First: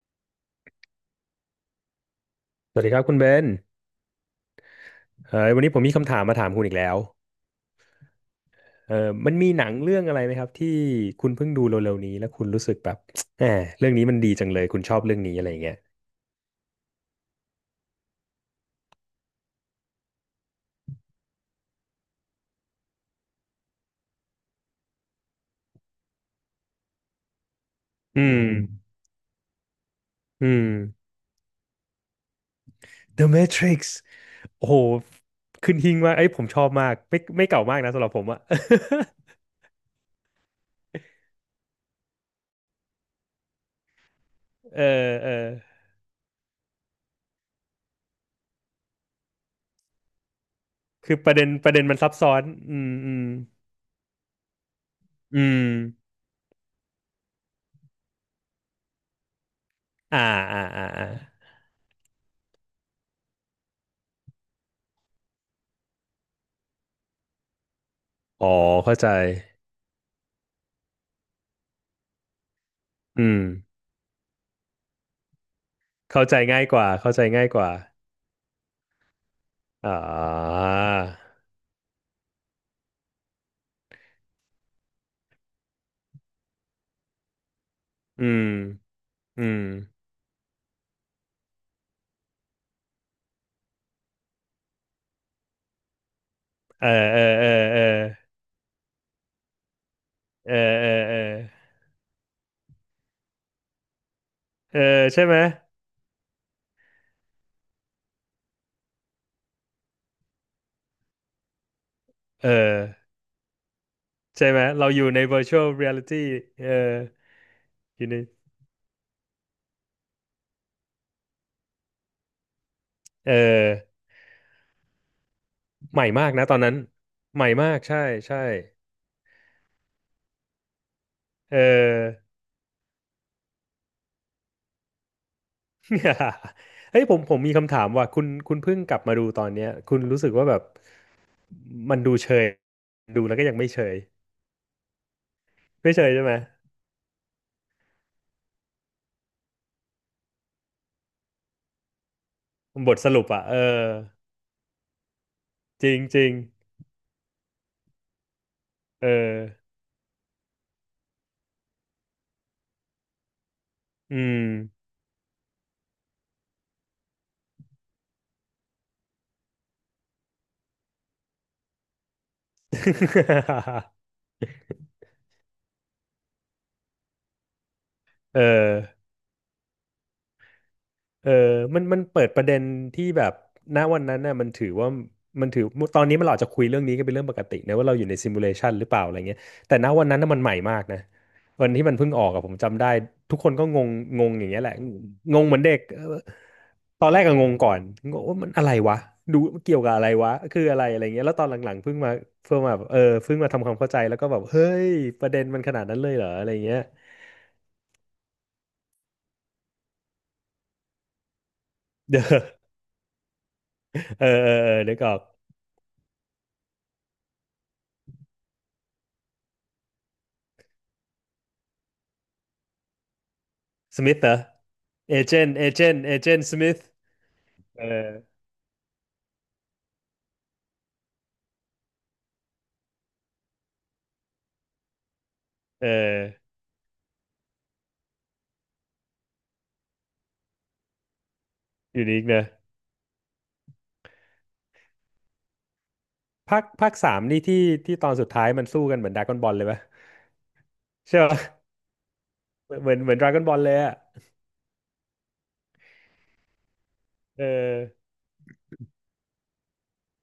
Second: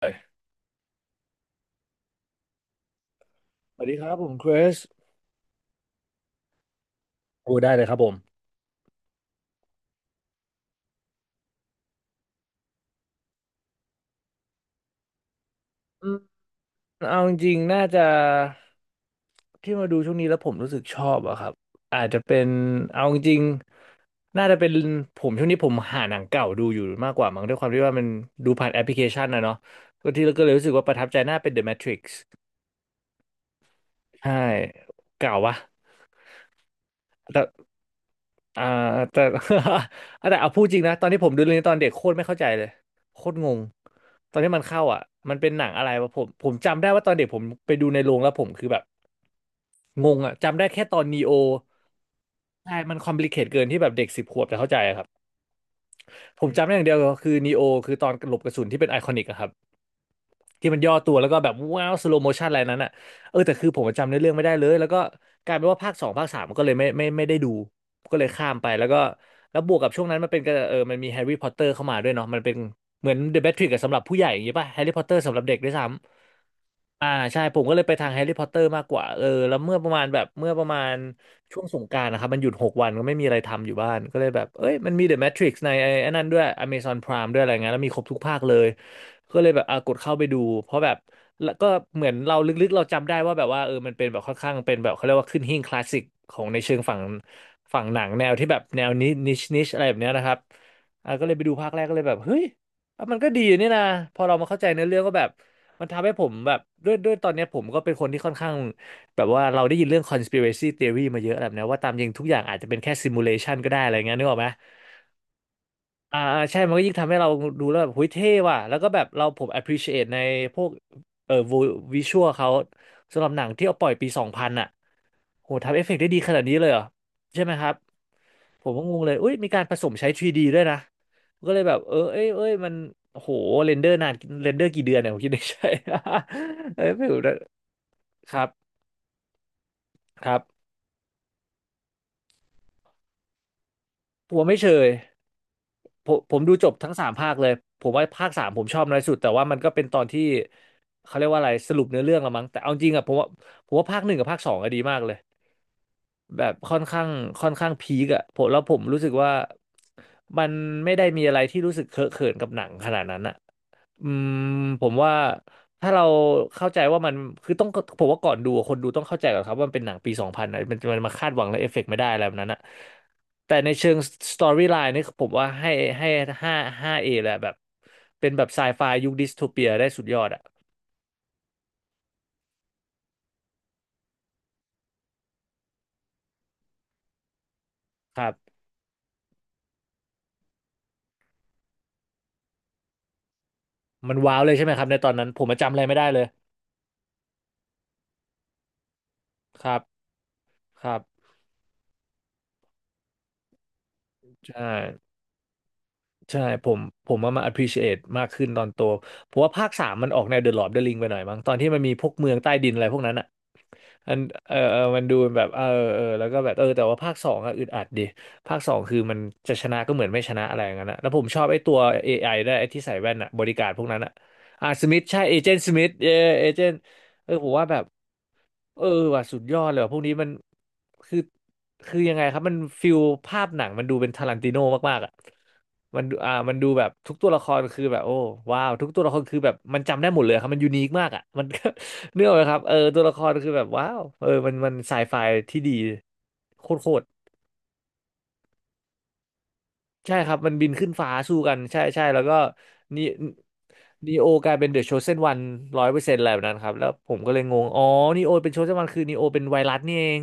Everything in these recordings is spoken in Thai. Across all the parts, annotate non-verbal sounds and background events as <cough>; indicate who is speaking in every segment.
Speaker 1: เลย
Speaker 2: สวัสดีครับคุณเบน
Speaker 1: สวัสดีครับผมคริส
Speaker 2: เออวันนี้ผมมีคำถามมาถามคุณอีกแล้ว
Speaker 1: โอ้ได้เลยครับผม
Speaker 2: มันมีหนังเรื่องอะไรไหมครับที่คุณเพิ่งดูเร็วๆนี้แล้วคุณรู้สึกแบบ <tsk> แหมเรื่องนี้มันดีจังเลยคุณชอบเรื่องนี้อะไรอย่างเงี้ย
Speaker 1: อืมเอาจริงๆน่าจะที่มาดูช่วงนี้แล้วผมรู้สึกชอบอะครับอาจจะเป็นเอาจริงๆน่าจะเป็นผมช่วงนี้ผมหาหนังเก่าดูอยู่มากกว่ามั้งด้วยความที่ว่ามัน
Speaker 2: อือ
Speaker 1: ดู
Speaker 2: ม
Speaker 1: ผ่านแอปพลิเคชันนะเนาะก็ที่เราก็
Speaker 2: อื
Speaker 1: เลยรู้
Speaker 2: ม
Speaker 1: สึกว่าประทับใจน่าเป็น The Matrix
Speaker 2: The Matrix
Speaker 1: ใช่
Speaker 2: โอ้โห
Speaker 1: เก่าวะ
Speaker 2: ขึ้นหิ้งมากไอ้ยผมชอบมากไม่เก่ามากนะสำหรับผมอะ
Speaker 1: อ่าแต่ <laughs> แต่เอาพูดจริงนะตอนที่ผมดูเรื่องนี้ตอนเด็กโคตรไม่เข้าใจเลยโคตรงงตอนที่มัน
Speaker 2: <laughs> เอ
Speaker 1: เข้าอ่ะ
Speaker 2: อเออ
Speaker 1: มันเป็นหนังอะไรวะผมจำได้ว่าตอนเด็กผมไปดูในโรงแล้วผมคือแบบงงอ่ะจำได้แค่ตอน
Speaker 2: คือ
Speaker 1: นี
Speaker 2: ป
Speaker 1: โอ
Speaker 2: ระเด็นประเด็นมันซับซ้อนอื
Speaker 1: ใช่
Speaker 2: ม
Speaker 1: มันค
Speaker 2: อื
Speaker 1: อมพ
Speaker 2: ม
Speaker 1: ลีเคทเกินที่แบบเด็กสิบขวบจะเข้าใจอะครับ
Speaker 2: อืม
Speaker 1: ผมจำได้อย่างเดียวคือนีโอคือตอนหลบกระสุนที่เป็นไอคอนิกอะครับ
Speaker 2: อ่าอ่า
Speaker 1: ที่มัน
Speaker 2: อ่า
Speaker 1: ย่อ
Speaker 2: อา
Speaker 1: ตัวแล้วก็แบบว้าวสโลโมชันอะไรนั้นอ่ะเออแต่คือผมจำเนื้อเรื่องไม่ได้เลยแล้วก็กลายเป็นว่าภาคสองภาคสามก็เลยไม่ได้ดูก็เลย
Speaker 2: อ๋อ
Speaker 1: ข้ามไปแล้ว
Speaker 2: เข้า
Speaker 1: ก็
Speaker 2: ใจ
Speaker 1: แล้วบวกกับช่วงนั้นมันเป็นก็เออมันมีแฮร์รี่พอตเตอร์เข้ามาด้วยเนาะมันเป็นเหมือน
Speaker 2: อื
Speaker 1: เด
Speaker 2: ม
Speaker 1: อะแมทริกซ์สำหรับผู้ใหญ่อย่างงี้ป่ะแฮร์รี่พอตเตอร์สำหรับเด็กด้วยซ้ำ
Speaker 2: เข้าใจง่ายกว่า
Speaker 1: อ่า
Speaker 2: เข้าใจ
Speaker 1: ใช่
Speaker 2: ง่าย
Speaker 1: ผ
Speaker 2: ก
Speaker 1: ม
Speaker 2: ว่า
Speaker 1: ก็เลยไปทางแฮร์รี่พอตเตอร์มากกว่าเออแล้ว
Speaker 2: อ่
Speaker 1: เมื่อประมาณ
Speaker 2: า
Speaker 1: ช่วงสงกรานต์นะครับมันหยุดหกวันก็ไม่มีอะไรทำอยู่บ้านก็เลยแบบเอ้ยมันมีเดอะแมทริกในไอ้อันนั้นด้วย Amazon Prime ด้วยอะไรเงี้ยแล้วมีครบทุก
Speaker 2: อื
Speaker 1: ภาค
Speaker 2: ม
Speaker 1: เลย ก็
Speaker 2: อื
Speaker 1: เลยแบ
Speaker 2: ม
Speaker 1: บอ่ะกดเข้าไปดูเพราะแบบแล้วก็เหมือนเราลึกๆเราจำได้ว่าแบบว่าเออมันเป็นแบบค่อนข้างเป็นแบบเขาเรียกว่าขึ้นหิ้งคลาสสิกของในเชิง
Speaker 2: เออ
Speaker 1: ฝั่ง
Speaker 2: เออเอ
Speaker 1: ฝั่งหนัง
Speaker 2: อ
Speaker 1: แนวที่แบบแนวนิชอะไรแบบเนี้ยนะครับ
Speaker 2: เออเออ
Speaker 1: อ่ะ
Speaker 2: เออ
Speaker 1: ก็เล
Speaker 2: เอ
Speaker 1: ยไปดูภาค
Speaker 2: อ
Speaker 1: แรกก็เลยแบบเฮ้ยอ่ะมันก็ดีนี่นะพอเรามาเข้าใจ
Speaker 2: เออ
Speaker 1: เนื้อเรื่องก็
Speaker 2: ใช่
Speaker 1: แบบ
Speaker 2: ไหม
Speaker 1: มันทำให้ผมแบบด้วยตอนเนี้ยผมก็เป็นคนที่ค่อนข้างแบบว่าเราได้ยินเรื่อง conspiracy theory มาเยอะแบบเนี้ยว่าตามจริงทุกอย่าง
Speaker 2: เอ
Speaker 1: อาจจะเป็น
Speaker 2: อ
Speaker 1: แค่ simulation ก็ได้อะไรเงี้ยนึกออก
Speaker 2: ใช่
Speaker 1: ไหม
Speaker 2: ไหมเราอยู่ใน virtual reality
Speaker 1: อ่าใช่
Speaker 2: เออ
Speaker 1: มันก็ยิ่งทำให้เราดูแล้วแบบ
Speaker 2: อ
Speaker 1: หุ้
Speaker 2: ยู่
Speaker 1: ย
Speaker 2: ใน
Speaker 1: เท่ว่ะแล้วก็แบบเราผม appreciate ในพวกเอ่อวิชวลเขาสำหรั
Speaker 2: เอ
Speaker 1: บหนังที่เอาปล่อย
Speaker 2: อ
Speaker 1: ปีสองพันอ่ะโหทำเอฟเฟก
Speaker 2: ให
Speaker 1: ต์
Speaker 2: ม่
Speaker 1: ได้ดี
Speaker 2: มา
Speaker 1: ข
Speaker 2: ก
Speaker 1: นาด
Speaker 2: นะต
Speaker 1: นี้
Speaker 2: อน
Speaker 1: เลย
Speaker 2: นั้น
Speaker 1: เหรอใช่
Speaker 2: ใหม่
Speaker 1: ไหมค
Speaker 2: มา
Speaker 1: รับ
Speaker 2: กใช่ ใช่
Speaker 1: ผมก็งงเลยอุ้ยมีการผสมใช้ 3D ดด้วยนะก็
Speaker 2: เอ
Speaker 1: เลยแบบเออ
Speaker 2: อ
Speaker 1: เอ้ยมันโหเรนเดอร์นานเรนเดอร์กี่เดือนเนี่ยผมคิดในใจ
Speaker 2: <laughs>
Speaker 1: <laughs> เอ้ย
Speaker 2: เฮ้ย
Speaker 1: ไม่
Speaker 2: ผ
Speaker 1: รู้
Speaker 2: มผ
Speaker 1: นะ
Speaker 2: มมีคำถามว่าคุณ
Speaker 1: ครับ
Speaker 2: คุณเพิ่งกลับมาดูตอนเนี้ยคุณรู้
Speaker 1: ค
Speaker 2: สึก
Speaker 1: รั
Speaker 2: ว่าแบบ
Speaker 1: บ
Speaker 2: มันดูเชยดูแล้วก็ยังไม่เชย
Speaker 1: ผมว่าไม่เชย
Speaker 2: ไม่เช
Speaker 1: ผ
Speaker 2: ย
Speaker 1: ม
Speaker 2: ใช่ไห
Speaker 1: ผ
Speaker 2: ม
Speaker 1: มดูจบทั้งสามภาคเลยผมว่าภาคสามผมชอบน้อยสุดแต่ว่ามันก็เป็นตอนที่เขาเรียกว่าอะไรสรุปเนื้อเรื่องละมั้งแต่เอาจ
Speaker 2: บ
Speaker 1: ริง
Speaker 2: ท
Speaker 1: อะ
Speaker 2: ส
Speaker 1: ผม
Speaker 2: รุป
Speaker 1: ว่า
Speaker 2: อ่ะเออ
Speaker 1: ผมว่าภาคหนึ่งกับภาคสองอะดีมากเลย
Speaker 2: จริงจริง
Speaker 1: แบบค่อนข้างพีคอะผมแล้วผมรู้
Speaker 2: เอ
Speaker 1: สึ
Speaker 2: อ
Speaker 1: กว่ามันไม่ได้มีอะไรที่รู้สึกเคอะเขินกับหนังขนาดนั้นอะ อื
Speaker 2: อื
Speaker 1: ม
Speaker 2: ม
Speaker 1: ผมว่าถ้าเราเข้าใจว่ามันคือต้องผมว่าก่อนดูอะคนดูต้องเข้าใจก่อนครับว่ามันเป็นหนังปีสองพันนะมันมันมาคาดหวังและเอฟเฟกต์ไม่ได้อะไรแบบนั้นอะแต่ในเชิงสตอรี่ไลน์นี่ผมว่าให้ห้าห้าเอแหละแบบเป็น
Speaker 2: <laughs>
Speaker 1: แบบไซ
Speaker 2: เออ
Speaker 1: ไฟยุคดิสโทเปียได้สุดยอดอะ
Speaker 2: เออมันมันเปิดประเด็นที่แบบณวันนั้นน่ะมันถือว่ามันถือตอนนี้มันเราอาจจะคุยเรื่องนี้กันเป็นเรื่องปกตินะว่าเราอยู่ใน
Speaker 1: ครั
Speaker 2: ซิมูเล
Speaker 1: บ
Speaker 2: ชันหรือเปล่าอะไรเงี้ยแต่ณวันนั้นน่ะมันใหม่มากนะวันที่มันเพิ่งออกอะผมจำได้ทุกคนก็งง
Speaker 1: มัน
Speaker 2: งง
Speaker 1: ว้าว
Speaker 2: อย่า
Speaker 1: เล
Speaker 2: ง
Speaker 1: ย
Speaker 2: เงี้ย
Speaker 1: ใช่
Speaker 2: แห
Speaker 1: ไหม
Speaker 2: ละ
Speaker 1: ครับในตอนนั้น
Speaker 2: ง
Speaker 1: ผ
Speaker 2: ง
Speaker 1: ม
Speaker 2: เห
Speaker 1: มา
Speaker 2: มือน
Speaker 1: จำ
Speaker 2: เด็
Speaker 1: อะ
Speaker 2: ก
Speaker 1: ไรไม่
Speaker 2: เออ
Speaker 1: ได้เลย
Speaker 2: ตอนแรกก็งงก่อนงงว่ามันอะไรวะดู
Speaker 1: ค
Speaker 2: เกี่
Speaker 1: รั
Speaker 2: ย
Speaker 1: บ
Speaker 2: วกับอะไรวะคืออะไร
Speaker 1: ครั
Speaker 2: อะ
Speaker 1: บ
Speaker 2: ไรเงี้ยแล้วตอนหลังๆเพิ่งมาเพิ่งมาแบบเออเพิ่งมาทำความเข้าใจแล้วก็แบบเฮ้
Speaker 1: ใช่
Speaker 2: ยประเด็นมันขนาดนั้นเลยเหรอ
Speaker 1: ใช่
Speaker 2: อะไร
Speaker 1: ผ
Speaker 2: เงี้ย
Speaker 1: มผมว่ามา appreciate มากขึ้นตอนโตผมว่าภาคสามมันออกแนว The Lord of the Ring ไปหน่อยมั้งตอนที่มันมีพวก
Speaker 2: <laughs>
Speaker 1: เมืองใต้
Speaker 2: เออ
Speaker 1: ดินอะไรพวกนั้นอะ มัน
Speaker 2: เออเออ
Speaker 1: เออ
Speaker 2: เออ
Speaker 1: เออ
Speaker 2: นึก
Speaker 1: มัน
Speaker 2: อ
Speaker 1: ดู
Speaker 2: อก
Speaker 1: แบบเออเออแล้วก็แบบเออแต่ว่าภาคสองอะอึดอัดดิภาคสองคือมันจะชนะก็เหมือนไม่ชนะอะไรอย่างนั้นนะแล้วผมชอบไอ้ตัว AI ไอได้วยไอ้ที่ใส่แว่นอะบริการพวกนั้
Speaker 2: ส
Speaker 1: นอะ
Speaker 2: มิธเหรอ
Speaker 1: อ่ะสมิธใช่เอเจนต์สมิธเอ
Speaker 2: เอเจน
Speaker 1: เอ
Speaker 2: ต์ส
Speaker 1: เจน
Speaker 2: มิธ
Speaker 1: ต์เออผมว่าแบ
Speaker 2: เอ
Speaker 1: บ
Speaker 2: อ
Speaker 1: เออว่ะสุดยอดเลยว่ะพวกนี้มันคือคือยังไงครับมันฟิลภาพหนังมันดูเป็นทารันติโนมากๆอ่ะ
Speaker 2: เอ
Speaker 1: มันดู
Speaker 2: อ
Speaker 1: มันดูแบบทุกตัวละครคือแบบโอ้ว้าวทุกตัวละครคือแบบมันจำได้หมดเลยครับมันยูนิคมากอ่ะมัน
Speaker 2: อยู่
Speaker 1: <laughs>
Speaker 2: นีก
Speaker 1: เนื้ออ
Speaker 2: เน
Speaker 1: กไหม
Speaker 2: อะ
Speaker 1: ครับเออตัวละครคือแบบว้าวเออมันมันไซไฟที่ดี
Speaker 2: ภาค
Speaker 1: โค
Speaker 2: ภาค
Speaker 1: ตร
Speaker 2: สามนี่ที่ที่ตอนสุดท้ายมันสู้กันเหมือนดราก้อนบอลเลยปะ
Speaker 1: ๆใช่ครับมันบินขึ้นฟ้า
Speaker 2: ใช่
Speaker 1: สู้
Speaker 2: ปะ
Speaker 1: กันใช่ใช่แล้วก็
Speaker 2: เหมือน
Speaker 1: นี่
Speaker 2: เหมือนดราก้อนบอลเลยอ่ะ
Speaker 1: นีโอกลายเป็นเดอะโชเซนวัน100%อะไรแบบนั้นครับแล้วผมก็เล
Speaker 2: เอ
Speaker 1: ย
Speaker 2: อ
Speaker 1: งงอ๋อนีโอเป็นโชเซนวันคือนีโอเป็นไวรัสนี่เอง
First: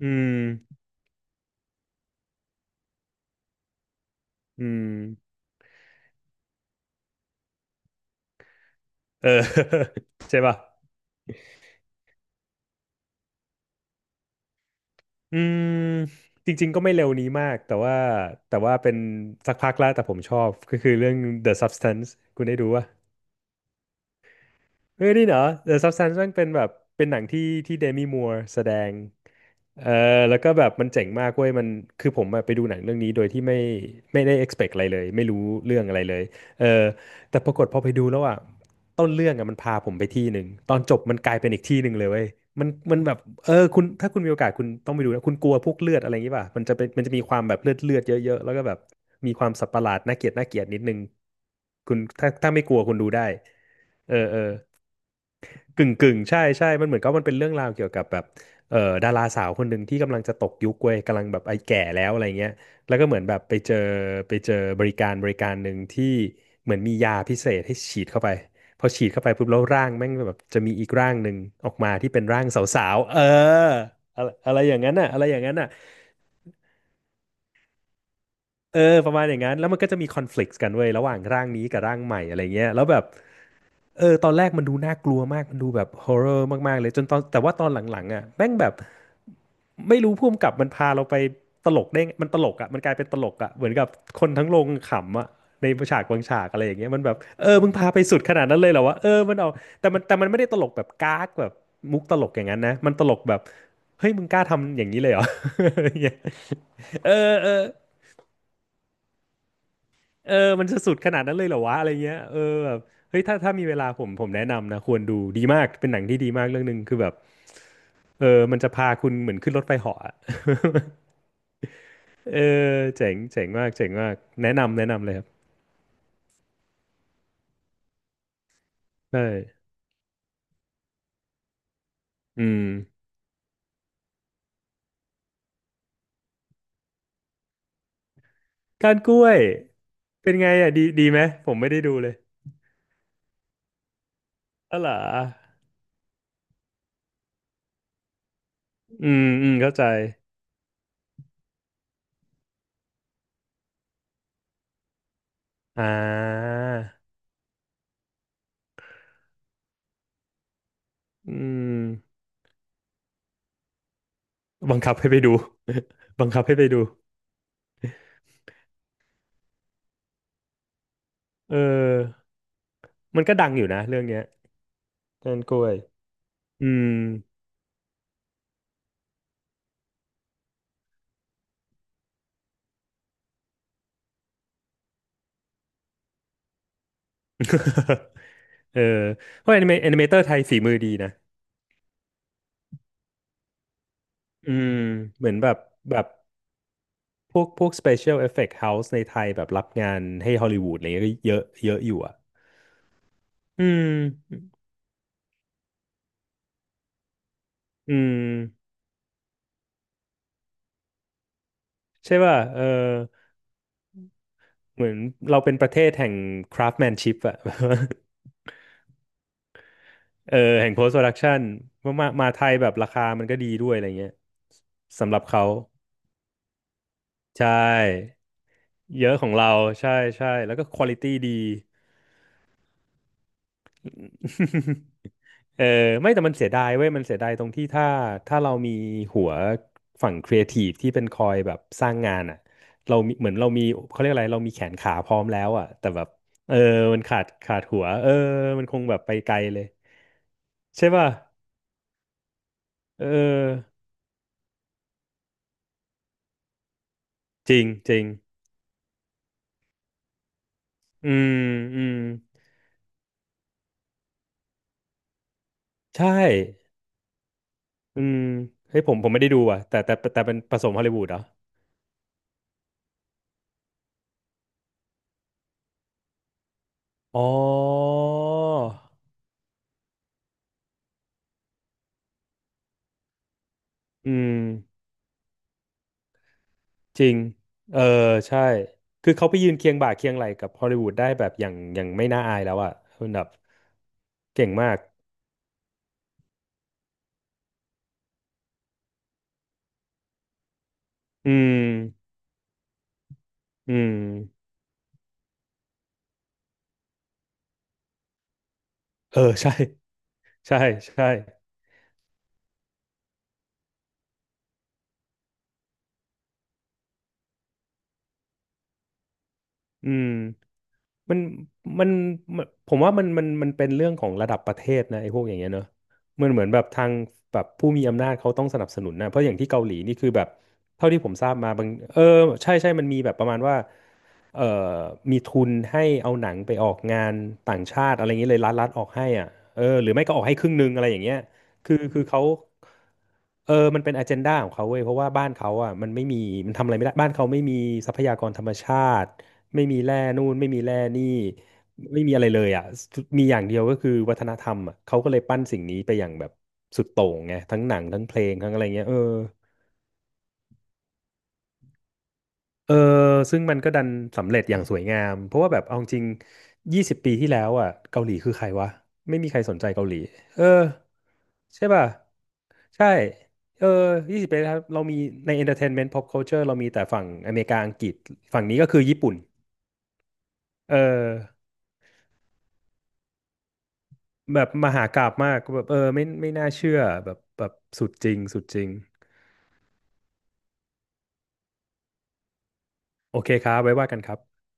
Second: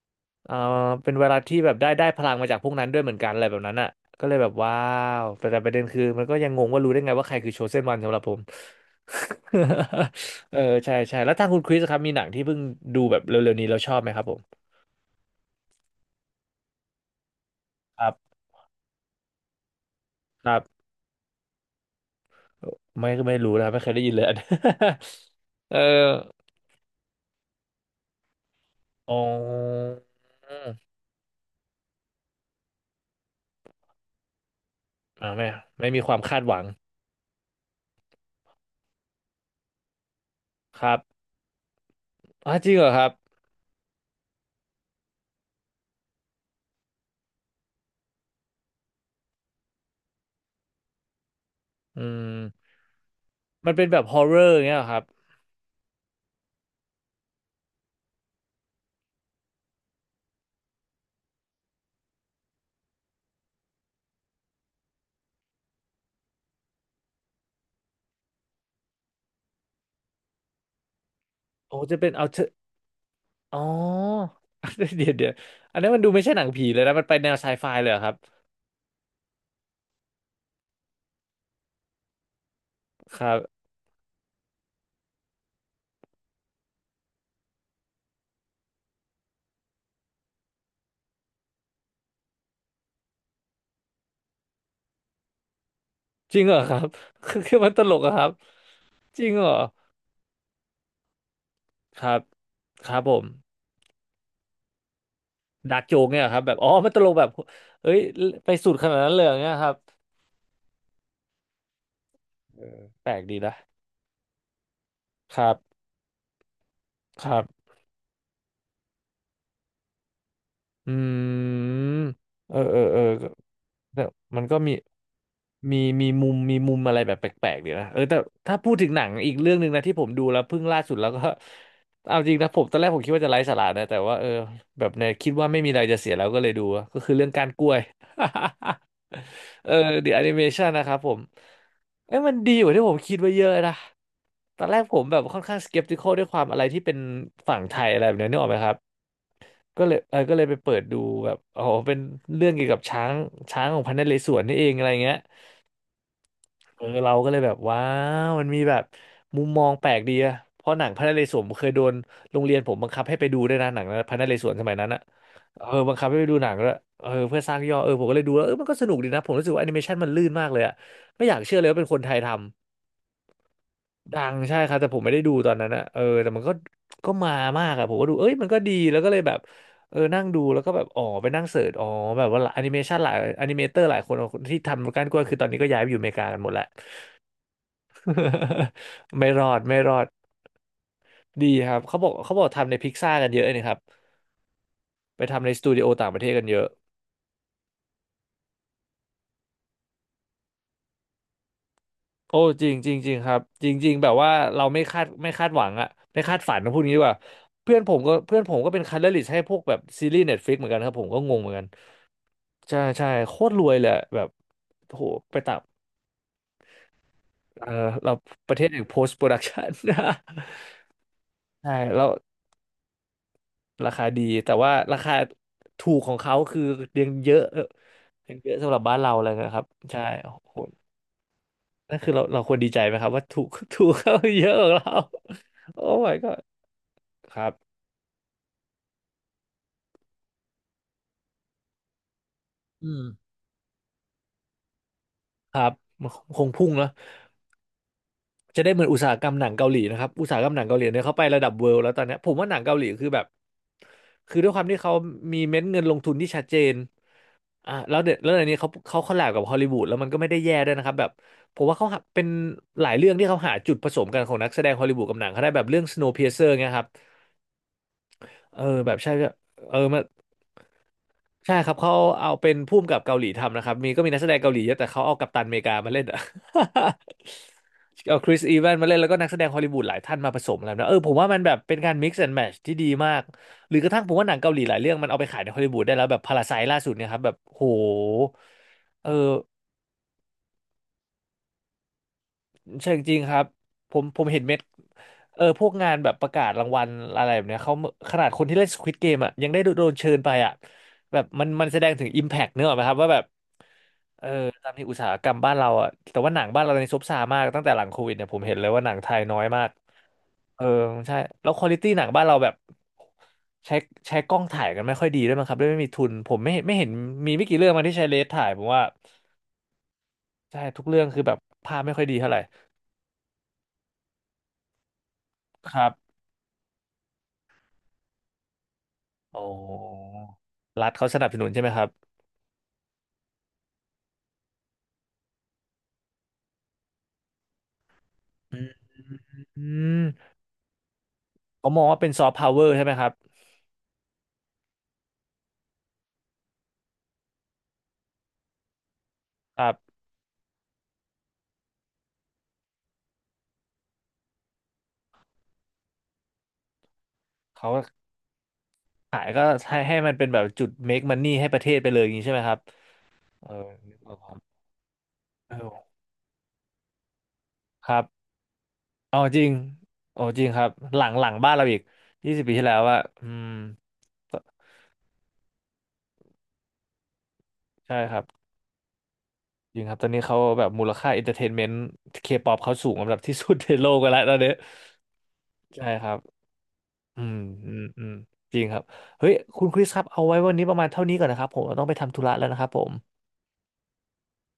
Speaker 2: อื
Speaker 1: เอ่อ
Speaker 2: ม
Speaker 1: เป็นเวลาที่แบบได้พลังมาจากพวกนั้นด้วยเหมือนกันอะไรแบบนั้นอ่ะก็เลยแบบ
Speaker 2: อื
Speaker 1: ว้าว
Speaker 2: ม
Speaker 1: แต่ประเด็นคือมันก็ยังงงว่ารู้ได้ไงว่าใครคือโชเซนวันสำหรับผม
Speaker 2: เออ
Speaker 1: <laughs>
Speaker 2: <laughs> ใช่
Speaker 1: เอ
Speaker 2: ป่ะ
Speaker 1: อใช่ใช่แล้วทางคุณคริสครับมีหนังที่เพิ่งดูแบบเร็วๆนี้แล้วชอบไหมครับผม
Speaker 2: อืมจริงๆก็ไม่เร็วนี้มากแต่ว่า
Speaker 1: ครับ
Speaker 2: แต่ว่าเป็นสักพักแล้วแต่ผมชอ
Speaker 1: ค
Speaker 2: บ
Speaker 1: รั
Speaker 2: ก็
Speaker 1: บ
Speaker 2: คือเรื่อง The Substance คุณได้ดูปะ
Speaker 1: ไม่รู้นะครับไม่เคยได้ยินเลยอัน
Speaker 2: เฮ้ยนี่เหรอ
Speaker 1: <laughs> เอ
Speaker 2: The
Speaker 1: อ
Speaker 2: Substance มันเป็นแบบเป็นหนังที่ที่เดมี่มัวร์แสดง
Speaker 1: อ๋
Speaker 2: เออ
Speaker 1: อ
Speaker 2: แล้วก็แบบมันเจ๋งมากเว้ยมันคือผมอะไปดูหนังเรื่องนี้โดยที่ไม่ได้ expect อะไรเลยไม่
Speaker 1: อ่า
Speaker 2: รู้
Speaker 1: ไม่
Speaker 2: เรื่อง
Speaker 1: ไม่
Speaker 2: อะไร
Speaker 1: มีค
Speaker 2: เล
Speaker 1: วาม
Speaker 2: ย
Speaker 1: คาดหวั
Speaker 2: เอ
Speaker 1: ง
Speaker 2: อแต่ปรากฏพอไปดูแล้วอะต้นเรื่องอะมันพาผมไปที่หนึ่งตอน
Speaker 1: ค
Speaker 2: จ
Speaker 1: รับ
Speaker 2: บมันกลายเป็นอีกที่หนึ่งเลยเว้ย
Speaker 1: อ่า
Speaker 2: มั
Speaker 1: จ
Speaker 2: น
Speaker 1: ริงเหรอ
Speaker 2: มั
Speaker 1: ค
Speaker 2: น
Speaker 1: รับ
Speaker 2: แบบเออคุณถ้าคุณมีโอกาสคุณต้องไปดูนะคุณกลัวพวกเลือดอะไรอย่างงี้ป่ะมันจะเป็นมันจะมีความแบบเลือดเลือดเยอะๆแล้วก็แบบมีความสัตว์ประหลาดน่าเกลียดน่าเกลียดนิดนึงคุ
Speaker 1: อื
Speaker 2: ณถ้า
Speaker 1: ม
Speaker 2: ถ้าไม่กลัวคุณดูได้
Speaker 1: มันเป็นแบบ
Speaker 2: เอ
Speaker 1: ฮ
Speaker 2: อ
Speaker 1: อ r ์เร
Speaker 2: เออ
Speaker 1: อร์เงี้ยเหรอครับ
Speaker 2: กึ่งกึ่งใช่ใช่มันเหมือนกับมันเป็นเรื่องราวเกี่ยวกับแบบดาราสาวคนหนึ่งที่กำลังจะตกยุคเว้ยกำลังแบบไอ้แก่แล้วอะไรเงี้ยแล้วก็เหมือนแบบไปเจอไปเจอบริการบริการหนึ่งที่เหมือนมียาพิเศษให้ฉีดเข้าไปพอฉีดเข้าไปปุ๊บแล้วร่างแม่งแบบจะมีอีกร่างหนึ่งออ
Speaker 1: โอ้
Speaker 2: กมา
Speaker 1: จะเป็
Speaker 2: ที่
Speaker 1: น
Speaker 2: เป็
Speaker 1: เอา
Speaker 2: นร่างสาวๆเออ
Speaker 1: อ๋อ
Speaker 2: อะไรอะไรอย่างนั้
Speaker 1: <laughs>
Speaker 2: น
Speaker 1: เดี๋
Speaker 2: น่ะ
Speaker 1: ยว
Speaker 2: อะไร
Speaker 1: เดี๋ยว
Speaker 2: อย่างนั้นน่ะ
Speaker 1: อันนั้นมันดูไม่ใช่หนังผีเลยนะมันไปแนวไซไฟเลยเหรอครับ
Speaker 2: เออประมาณอย่างนั้นแล้วมันก็จะมีคอนฟ lict กต์กันเว้ยระหว่างร่างนี้กับร่างใหม่อะไรเงี้ยแล้วแบบ
Speaker 1: ครับ
Speaker 2: เออตอนแรกมันดูน่ากลัวมากมันดูแบบฮอ r ์เรอร์มากๆเลยจนตอนแต่ว่าตอนหลังๆอ่ะแม่งแบบไม่รู้ผู้กกับมันพาเราไปตลกได้ไงมันตลกอ่ะมันกลายเป็นตลกอ่ะเหมือนกับคนทั้งโรงขำอ่ะในฉากบาง
Speaker 1: จริ
Speaker 2: ฉา
Speaker 1: ง
Speaker 2: ก
Speaker 1: เหร
Speaker 2: อะ
Speaker 1: อ
Speaker 2: ไร
Speaker 1: ค
Speaker 2: อย่า
Speaker 1: รั
Speaker 2: ง
Speaker 1: บ
Speaker 2: เงี้ยมันแบบ
Speaker 1: <laughs> คือ
Speaker 2: เอ
Speaker 1: คื
Speaker 2: อ
Speaker 1: อ
Speaker 2: มึ
Speaker 1: มัน
Speaker 2: ง
Speaker 1: ต
Speaker 2: พา
Speaker 1: ล
Speaker 2: ไป
Speaker 1: กเหรอะ
Speaker 2: สุ
Speaker 1: ค
Speaker 2: ด
Speaker 1: รับ
Speaker 2: ขนาดนั้นเลยเหรอวะเออ
Speaker 1: จริง
Speaker 2: มัน
Speaker 1: เหร
Speaker 2: เอา
Speaker 1: อ
Speaker 2: แต่มันแต่มันไม่ได้ตลกแบบก๊ากแบบมุ
Speaker 1: ค
Speaker 2: กต
Speaker 1: รับ
Speaker 2: ลกอย่างนั้นนะ
Speaker 1: ค
Speaker 2: มัน
Speaker 1: รับ
Speaker 2: ต
Speaker 1: ผ
Speaker 2: ลก
Speaker 1: ม
Speaker 2: แบบเฮ้ยมึงกล้าทำอย่างนี้เลยเหรอ
Speaker 1: ดาร์ก
Speaker 2: <laughs>
Speaker 1: โจ
Speaker 2: อย่าง
Speaker 1: ก
Speaker 2: เงี้ย
Speaker 1: เนี่ยเหรอครับแบบอ๋อมันตล
Speaker 2: เอ
Speaker 1: กแบบ
Speaker 2: อเออ
Speaker 1: เอ้ยไปสุดขนาดนั้นเลยอย่างเงี้ยครับ
Speaker 2: เออมันจะสุดขนาดนั้นเลยเหรอวะอะไรเงี้ย เออ
Speaker 1: เอ
Speaker 2: แบบ
Speaker 1: อแปล
Speaker 2: เฮ้
Speaker 1: ก
Speaker 2: ย
Speaker 1: ดี
Speaker 2: ถ้า
Speaker 1: นะ
Speaker 2: ถ้ามีเวลาผมแนะนำนะ ควรดู
Speaker 1: ค
Speaker 2: ดี
Speaker 1: รับ
Speaker 2: มาก เป็นหนังที่ดีมากเรื่องหนึ่งคือแบบ
Speaker 1: ครับ
Speaker 2: เออมันจะพาคุณเหมือนขึ้นรถไฟเหาะอะ
Speaker 1: อืม
Speaker 2: <laughs> เอ
Speaker 1: เออเอ
Speaker 2: อ
Speaker 1: อเออ
Speaker 2: เจ๋ง
Speaker 1: ก็
Speaker 2: เจ๋งมากเจ๋ง
Speaker 1: แต่
Speaker 2: มาก
Speaker 1: มัน
Speaker 2: แนะ
Speaker 1: ก็มี
Speaker 2: นำแนะนำเลยครับ
Speaker 1: มีมีมุมมีมุมอะไรแบบแปลกๆดีนะเออแต่ถ้าพูดถึงหนัง
Speaker 2: ใช่
Speaker 1: อีกเรื่องหนึ่งนะที่ผมดูแล้วเพิ่งล่าสุดแล้วก็ <laughs> เอาจริง
Speaker 2: อื
Speaker 1: นะผม
Speaker 2: ม
Speaker 1: ตอนแรกผมคิดว่าจะไร้สาระนะแต่ว่าเออแบบเนี่ยคิดว่าไม่มีอะไรจะเสียแล้วก็เลยดูก็คือเรื่องการกล้วย
Speaker 2: การกล้วย
Speaker 1: <laughs> เออ The
Speaker 2: เป็นไง
Speaker 1: Animation
Speaker 2: อ่ะดี
Speaker 1: นะครับ
Speaker 2: ดี
Speaker 1: ผม
Speaker 2: ไหมผมไม่ได้ดูเลย
Speaker 1: เอ้ยมันดีกว่าที่ผมคิดไว้เยอะนะตอน
Speaker 2: อ๋
Speaker 1: แร
Speaker 2: อ
Speaker 1: ก
Speaker 2: เหร
Speaker 1: ผ
Speaker 2: อ
Speaker 1: มแบบค่อนข้างสเก p t ิค a ลด้วยความอะไรที่เป็นฝั่งไทยอะไรแบบเนี้ยนึกออกไหมครับ
Speaker 2: อืมอืมเข้า
Speaker 1: ก็
Speaker 2: ใจ
Speaker 1: เลยเออก็เลยไปเปิดดูแบบอ๋อเป็นเรื่องเกี่ยวกับช้างของพระนเรศวรนี่เองอะไรเงี้ย
Speaker 2: อ่า
Speaker 1: เออเราก็เลยแบบว้าวมันมีแบบมุมมองแปลกดีอะเพราะหนังพระนเร
Speaker 2: อื
Speaker 1: ศวรผมเคยโดน
Speaker 2: ม
Speaker 1: โรงเรียนผมบังคับให้ไปดูด้วยนะหนังพระนเรศวรสมัย
Speaker 2: บัง
Speaker 1: นั้น
Speaker 2: คับ
Speaker 1: อะ
Speaker 2: ให้ไปดู
Speaker 1: เออบังคับให้
Speaker 2: <laughs>
Speaker 1: ไป
Speaker 2: บัง
Speaker 1: ดู
Speaker 2: คับ
Speaker 1: หนัง
Speaker 2: ให้ไป
Speaker 1: ด้วย
Speaker 2: ดู
Speaker 1: เออเพื่อสร้างยอดเออผมก็เลยดูแล้วเออมันก็สนุกดีนะผมรู้สึกว่าแอนิเมชันมันลื่นมากเลยอะไม่อยากเชื่
Speaker 2: เอ
Speaker 1: อเลยว่าเป็นคนไทย
Speaker 2: อ
Speaker 1: ทำ
Speaker 2: มันก็ดังอยู่นะเรื่องเนี้
Speaker 1: ดั
Speaker 2: ย
Speaker 1: งใช่ครับแต่ผมไม่ได้ดู
Speaker 2: การ
Speaker 1: ตอ
Speaker 2: ก
Speaker 1: น
Speaker 2: ล้
Speaker 1: นั้
Speaker 2: ว
Speaker 1: น
Speaker 2: ย
Speaker 1: อะเออแต่มันก็
Speaker 2: อืม
Speaker 1: ก็มามากอะผมก็ดูเอ้ยมันก็ดีแล้วก็เลยแบบเออนั่งดูแล้วก็แบบอ๋อไปนั่งเสิร์ชอ๋อแบบว่าแอนิเมชันหลายแอนิเมเตอร์หลายคนที่ทำการกล้วยคือตอนนี้ก็ย้ายไปอยู่อเมริกากันหมดแล้ว
Speaker 2: <laughs> เออ
Speaker 1: <laughs> ไม่ร
Speaker 2: เพ
Speaker 1: อ
Speaker 2: ราะ
Speaker 1: ดไม่
Speaker 2: แอ
Speaker 1: ร
Speaker 2: นิ
Speaker 1: อ
Speaker 2: เม
Speaker 1: ด
Speaker 2: เตอร์ไทยฝีมือดีนะ
Speaker 1: ดีครับเขาบอกทำในพิกซ่ากันเยอะเลยนะครับ
Speaker 2: อืม
Speaker 1: ไป
Speaker 2: เหมือน
Speaker 1: ทำ
Speaker 2: แบ
Speaker 1: ใน
Speaker 2: บ
Speaker 1: สตูดิโอ
Speaker 2: แบบ
Speaker 1: ต่างประเทศกันเยอะ
Speaker 2: พวก Special Effect House ในไทยแบบรับงานให้ฮอลลีวูดอะไรเงี้ยก็เยอะเยอะอยู่อ่ะ
Speaker 1: โอ้จริงจริงจริงครับ
Speaker 2: อื
Speaker 1: จริ
Speaker 2: ม
Speaker 1: งๆแบบว่าเราไม่คาดหวังอะไม่คาดฝันนะพูดงี้ดีกว่าเพื่อนผ
Speaker 2: อื
Speaker 1: มก็
Speaker 2: ม
Speaker 1: เพื่อนผมก็เป็นคัลเลอร์ลิสต์ให้พวกแบบซีรีส์เน็ตฟลิกเหมือนกันครับผมก็งงเหมือนกัน
Speaker 2: ใช่ป่ะ เออ
Speaker 1: ใช่ใช่โคตรรวยเลยอะแบบ
Speaker 2: เหมือ
Speaker 1: โอ้
Speaker 2: น
Speaker 1: โหไป
Speaker 2: เราเป็
Speaker 1: ต่า
Speaker 2: น
Speaker 1: ง
Speaker 2: ประเทศแห่ง craftsmanship อะ <laughs>
Speaker 1: เออเราประเทศอย่ง post production
Speaker 2: เออแห่ง post production
Speaker 1: <laughs> ใช่
Speaker 2: ว่า
Speaker 1: แล้ว
Speaker 2: มาไทยแบบราคามันก็ดีด้วยอะไร
Speaker 1: ราคา
Speaker 2: เงี้ย
Speaker 1: ดีแต่ว่ารา
Speaker 2: สำ
Speaker 1: คา
Speaker 2: หรับเขา
Speaker 1: ถูกของเขาคือยังเยอะ
Speaker 2: ใช
Speaker 1: เออ
Speaker 2: ่
Speaker 1: ยังเยอะสำหรับบ้าน
Speaker 2: เย
Speaker 1: เรา
Speaker 2: อะข
Speaker 1: เล
Speaker 2: อ
Speaker 1: ย
Speaker 2: งเรา
Speaker 1: นะครับ
Speaker 2: ใช่
Speaker 1: ใช่
Speaker 2: ใช่
Speaker 1: โอ้
Speaker 2: แล้ว
Speaker 1: โห
Speaker 2: ก็ quality ดี
Speaker 1: นั่นคือเราเราควรดีใจไหมครับว่าถูก <laughs> ถูกเขาเยอะกว่าเรา
Speaker 2: <laughs> เออ
Speaker 1: โอ้
Speaker 2: ไม่
Speaker 1: my
Speaker 2: แต่มัน
Speaker 1: god
Speaker 2: เสียดายเว้ยมันเสียดาย
Speaker 1: ค
Speaker 2: ตร
Speaker 1: รั
Speaker 2: ง
Speaker 1: บ
Speaker 2: ที่ถ้าเรามีหัวฝั่งครีเอทีฟที่เป็นคอยแบบสร้างงานอ่ะ
Speaker 1: อื
Speaker 2: เรา
Speaker 1: ม
Speaker 2: มีเหมือนเรามีเขาเรียกอะไรเรามีแขนขาพร้อมแล้ว
Speaker 1: ครั
Speaker 2: อ่ะ
Speaker 1: บ
Speaker 2: แต่แบ
Speaker 1: มั
Speaker 2: บ
Speaker 1: นคง
Speaker 2: เออ
Speaker 1: พุ่งเนอะ
Speaker 2: มันขาดหัวเออ
Speaker 1: จะ
Speaker 2: มัน
Speaker 1: ได้
Speaker 2: ค
Speaker 1: เห
Speaker 2: ง
Speaker 1: มือน
Speaker 2: แบ
Speaker 1: อุ
Speaker 2: บ
Speaker 1: ตสา
Speaker 2: ไป
Speaker 1: หกร
Speaker 2: ไก
Speaker 1: รม
Speaker 2: ล
Speaker 1: หนัง
Speaker 2: เลย
Speaker 1: เกาหลีนะครับอุตสาหกรรมหนังเกาห
Speaker 2: ใช่
Speaker 1: ลีเนี่ย
Speaker 2: ป่ะ
Speaker 1: เขาไประดับเวิลด์แล้วตอนเนี้ยผมว่าหนังเกาหลี
Speaker 2: เ
Speaker 1: คือแบบ
Speaker 2: ออ
Speaker 1: คือด้วยความที่เขามีเม็ดเงินลงทุนที่ชัดเจน
Speaker 2: จริง
Speaker 1: อ่ะ
Speaker 2: จ
Speaker 1: แล้ว
Speaker 2: ริง
Speaker 1: เดี๋ยวแล้วในนี้เขาเขาคอลแลบกับฮอลลีวูดแล้วมันก็ไม่ได้แย่ด้วยนะครับแบ
Speaker 2: อื
Speaker 1: บ
Speaker 2: ม
Speaker 1: ผมว่า
Speaker 2: อื
Speaker 1: เขา
Speaker 2: ม
Speaker 1: หาเป็นหลายเรื่องที่เขาหาจุดผสมกันของนักแสดงฮอลลีวูดกับหนังเขาได้แบบเรื่อง
Speaker 2: ใช่
Speaker 1: Snowpiercer เงี้ยครับ
Speaker 2: อืม
Speaker 1: เออ
Speaker 2: เฮ้ย
Speaker 1: แบบ
Speaker 2: ผ
Speaker 1: ใช่
Speaker 2: มไม่
Speaker 1: ใช่
Speaker 2: ได้ดูอ่ะ
Speaker 1: เออมัน
Speaker 2: แต่เป็นผสมฮอลลีวูดเหรอ
Speaker 1: ใช่ครับเขาเอาเป็นผู้มกับเกาหลีทำนะครับมีก็มีนักแสดงเกาหลีเยอะแต่เขาเอากัปตันอเมริกามาเล่นอะ
Speaker 2: อ๋อ
Speaker 1: <laughs> เอาคริสอีแวนมาเล่นแล้วก็นักแสดงฮอลลีวูดหลายท่านมาผสมอะไรแบบนะเออผมว่ามันแบบเป็นการ mix and match ที่ดีมากหรือกระทั่ง
Speaker 2: อื
Speaker 1: ผมว่าหนั
Speaker 2: ม
Speaker 1: งเกาหลีหลายเรื่องมันเอาไปขายในฮอลลีวูดได้แล้วแบบพาราไซล่าสุด
Speaker 2: จ
Speaker 1: เนี่ย
Speaker 2: ริ
Speaker 1: ค
Speaker 2: ง
Speaker 1: รับแบบโห
Speaker 2: เออใช่
Speaker 1: เอ
Speaker 2: คือเขา
Speaker 1: อ
Speaker 2: ไปยืนเคียงบ่าเคียงไหล่กับฮอลลีวูดได้แบบอย่างไม่น่าอายแล้วอ่ะ
Speaker 1: ใช่
Speaker 2: คุณ
Speaker 1: จริง
Speaker 2: แบบ
Speaker 1: ครับผมเห็น
Speaker 2: เก่ง
Speaker 1: เม็ด
Speaker 2: มาก
Speaker 1: เออพวกงานแบบประกาศรางวัลอะไรแบบเนี้ยเขาขนาดคนที่เล่น Squid Game อ่ะยังได้โดนเชิญไปอ่ะแบบ
Speaker 2: อื
Speaker 1: มันแสดงถึง
Speaker 2: ม
Speaker 1: Impact เนกอะไหมครับว่าแบบ
Speaker 2: อืม
Speaker 1: เออตามที่อุตสาหกรรมบ้านเราอ่ะแต่ว่าหนังบ้านเราในซบเซามากตั้งแต่หลังโควิดเนี่ยผมเห็นเลยว่าหนังไท
Speaker 2: เอ
Speaker 1: ย
Speaker 2: อ
Speaker 1: น้อย
Speaker 2: ใช่
Speaker 1: มาก
Speaker 2: ใช่
Speaker 1: เออ
Speaker 2: ใช่
Speaker 1: ใช่แล้วควอลิตี้หนังบ้านเราแบบใช้ใช้กล้องถ่ายกันไม่ค่อยดีด้วยมั้งครับด้วยไม่มีทุนผมไม่เห็นมีไม่กี่เรื่องมาที่ใช้เลนส์ถ่ายผมว่า
Speaker 2: อืม
Speaker 1: ใช่ทุกเรื่อง
Speaker 2: มัน
Speaker 1: คือแบบภาพ
Speaker 2: มัน
Speaker 1: ไม่ค่อยดีเท่าไหร่
Speaker 2: มันผมว่ามันเป็นเรื่องของระดับประเทศนะไอ้พวกอย่างเงี้ยเนอะ
Speaker 1: ครับ
Speaker 2: มันเหมือนแบบทางแบบผู้มีอำนาจเขาต้องสนับสนุนนะเพราะอย่าง
Speaker 1: อ๋อ
Speaker 2: ที่เกาหลีนี่คือแบบ
Speaker 1: รั
Speaker 2: เท่า
Speaker 1: ฐ
Speaker 2: ที่
Speaker 1: เขา
Speaker 2: ผม
Speaker 1: ส
Speaker 2: ท
Speaker 1: นั
Speaker 2: รา
Speaker 1: บ
Speaker 2: บ
Speaker 1: สนุ
Speaker 2: มา
Speaker 1: นใช่
Speaker 2: บา
Speaker 1: ไห
Speaker 2: ง
Speaker 1: มครั
Speaker 2: เออ
Speaker 1: บ
Speaker 2: ใช่ใช่มันมีแบบประมาณว่าเอ่อมีทุนให้เอาหนังไปออกงานต่างชาติอะไรอย่างเงี้ยเลย
Speaker 1: อื
Speaker 2: รั
Speaker 1: ม
Speaker 2: ฐออกให้อ่ะเอ
Speaker 1: อื
Speaker 2: อหรือ
Speaker 1: ม
Speaker 2: ไม่ก็ออกให้ครึ่งหนึงอะไรอย่างเงี้ย
Speaker 1: เขามองว่า
Speaker 2: คือ
Speaker 1: เป็น
Speaker 2: เขา
Speaker 1: ซอฟต์พาวเวอร์ใช่ไหมครับ
Speaker 2: เออมันเป็นอ g e n d a ของเขาเว้ยเพราะว่าบ้านเขาอ่ะมันไม่มีมันทำอะไรไม่ได้บ้านเขาไม่มีทรัพยากรธรรมชาติ
Speaker 1: ค
Speaker 2: ไม่
Speaker 1: รั
Speaker 2: มีแร่
Speaker 1: บ
Speaker 2: นู่นไม่มีแร่นี่ไม่มีอะไรเลยอ่ะมีอย่างเดียวก็คือวัฒนธรรมอ่ะเขาก็เลยปั้นสิ่งนี้ไปอย่างแบบสุดโต่งไงทั้ง
Speaker 1: เขา
Speaker 2: หนังทั้งเพลงทั้งอะไรเงี้ยเออ
Speaker 1: ขายก็ให้ให้มันเป็นแบบจุด make money ให้ประเทศไปเลยอย่างนี้ใช่ไหมครับ
Speaker 2: เออซึ่ง
Speaker 1: เออ
Speaker 2: มันก็ดัน
Speaker 1: นึกออกค
Speaker 2: สำ
Speaker 1: รั
Speaker 2: เร็จ
Speaker 1: บ
Speaker 2: อย่างสวยงามเพราะว่า
Speaker 1: เออ
Speaker 2: แบบเอาจริงยี่สิบปีที่แล้วอ่ะ
Speaker 1: ครั
Speaker 2: เกา
Speaker 1: บ
Speaker 2: หลีคือใครวะไม่
Speaker 1: เอา
Speaker 2: มีใค
Speaker 1: จ
Speaker 2: ร
Speaker 1: ริง
Speaker 2: สนใจเกาหลี
Speaker 1: ๋อจ
Speaker 2: เอ
Speaker 1: ริ
Speaker 2: อ
Speaker 1: งครับหลังบ้านเรา
Speaker 2: ใช่
Speaker 1: อีก
Speaker 2: ป่ะ
Speaker 1: 20 ปีที่แล้ว
Speaker 2: ใช่
Speaker 1: อะอืม
Speaker 2: เออยี่สิบ
Speaker 1: ก็
Speaker 2: ปีแล้วเรามีใน entertainment pop culture เรามีแต่ฝั่งอเมริกาอังกฤ
Speaker 1: ใช่
Speaker 2: ษ
Speaker 1: ครับ
Speaker 2: ฝั่งนี้ก็คือญี่ปุ่น
Speaker 1: จริงครับตอนนี้เขาแบบ
Speaker 2: เออ
Speaker 1: มูลค่าเอนเตอร์เทนเมนต์เคป๊อปเขาสูงอันดับที่สุดในโลกกันแล้วตอน
Speaker 2: แบบ
Speaker 1: นี้
Speaker 2: มหากาพย์มากแบบเออ
Speaker 1: ใช่
Speaker 2: ไม่
Speaker 1: ครับ
Speaker 2: ไม่น่าเชื่อแบบ
Speaker 1: อืม
Speaker 2: แบบ
Speaker 1: อืม
Speaker 2: สุด
Speaker 1: อื
Speaker 2: จ
Speaker 1: ม
Speaker 2: ริงสุด
Speaker 1: จ
Speaker 2: จ
Speaker 1: ริง
Speaker 2: ริง
Speaker 1: ครับเฮ้ยคุณคริสครับเอาไว้วันนี้ประมาณเท่านี้ก่อนนะครับผมเราต้องไปทำธุระแล้วนะครับผม
Speaker 2: โอเคครับไว้ว่ากันครับ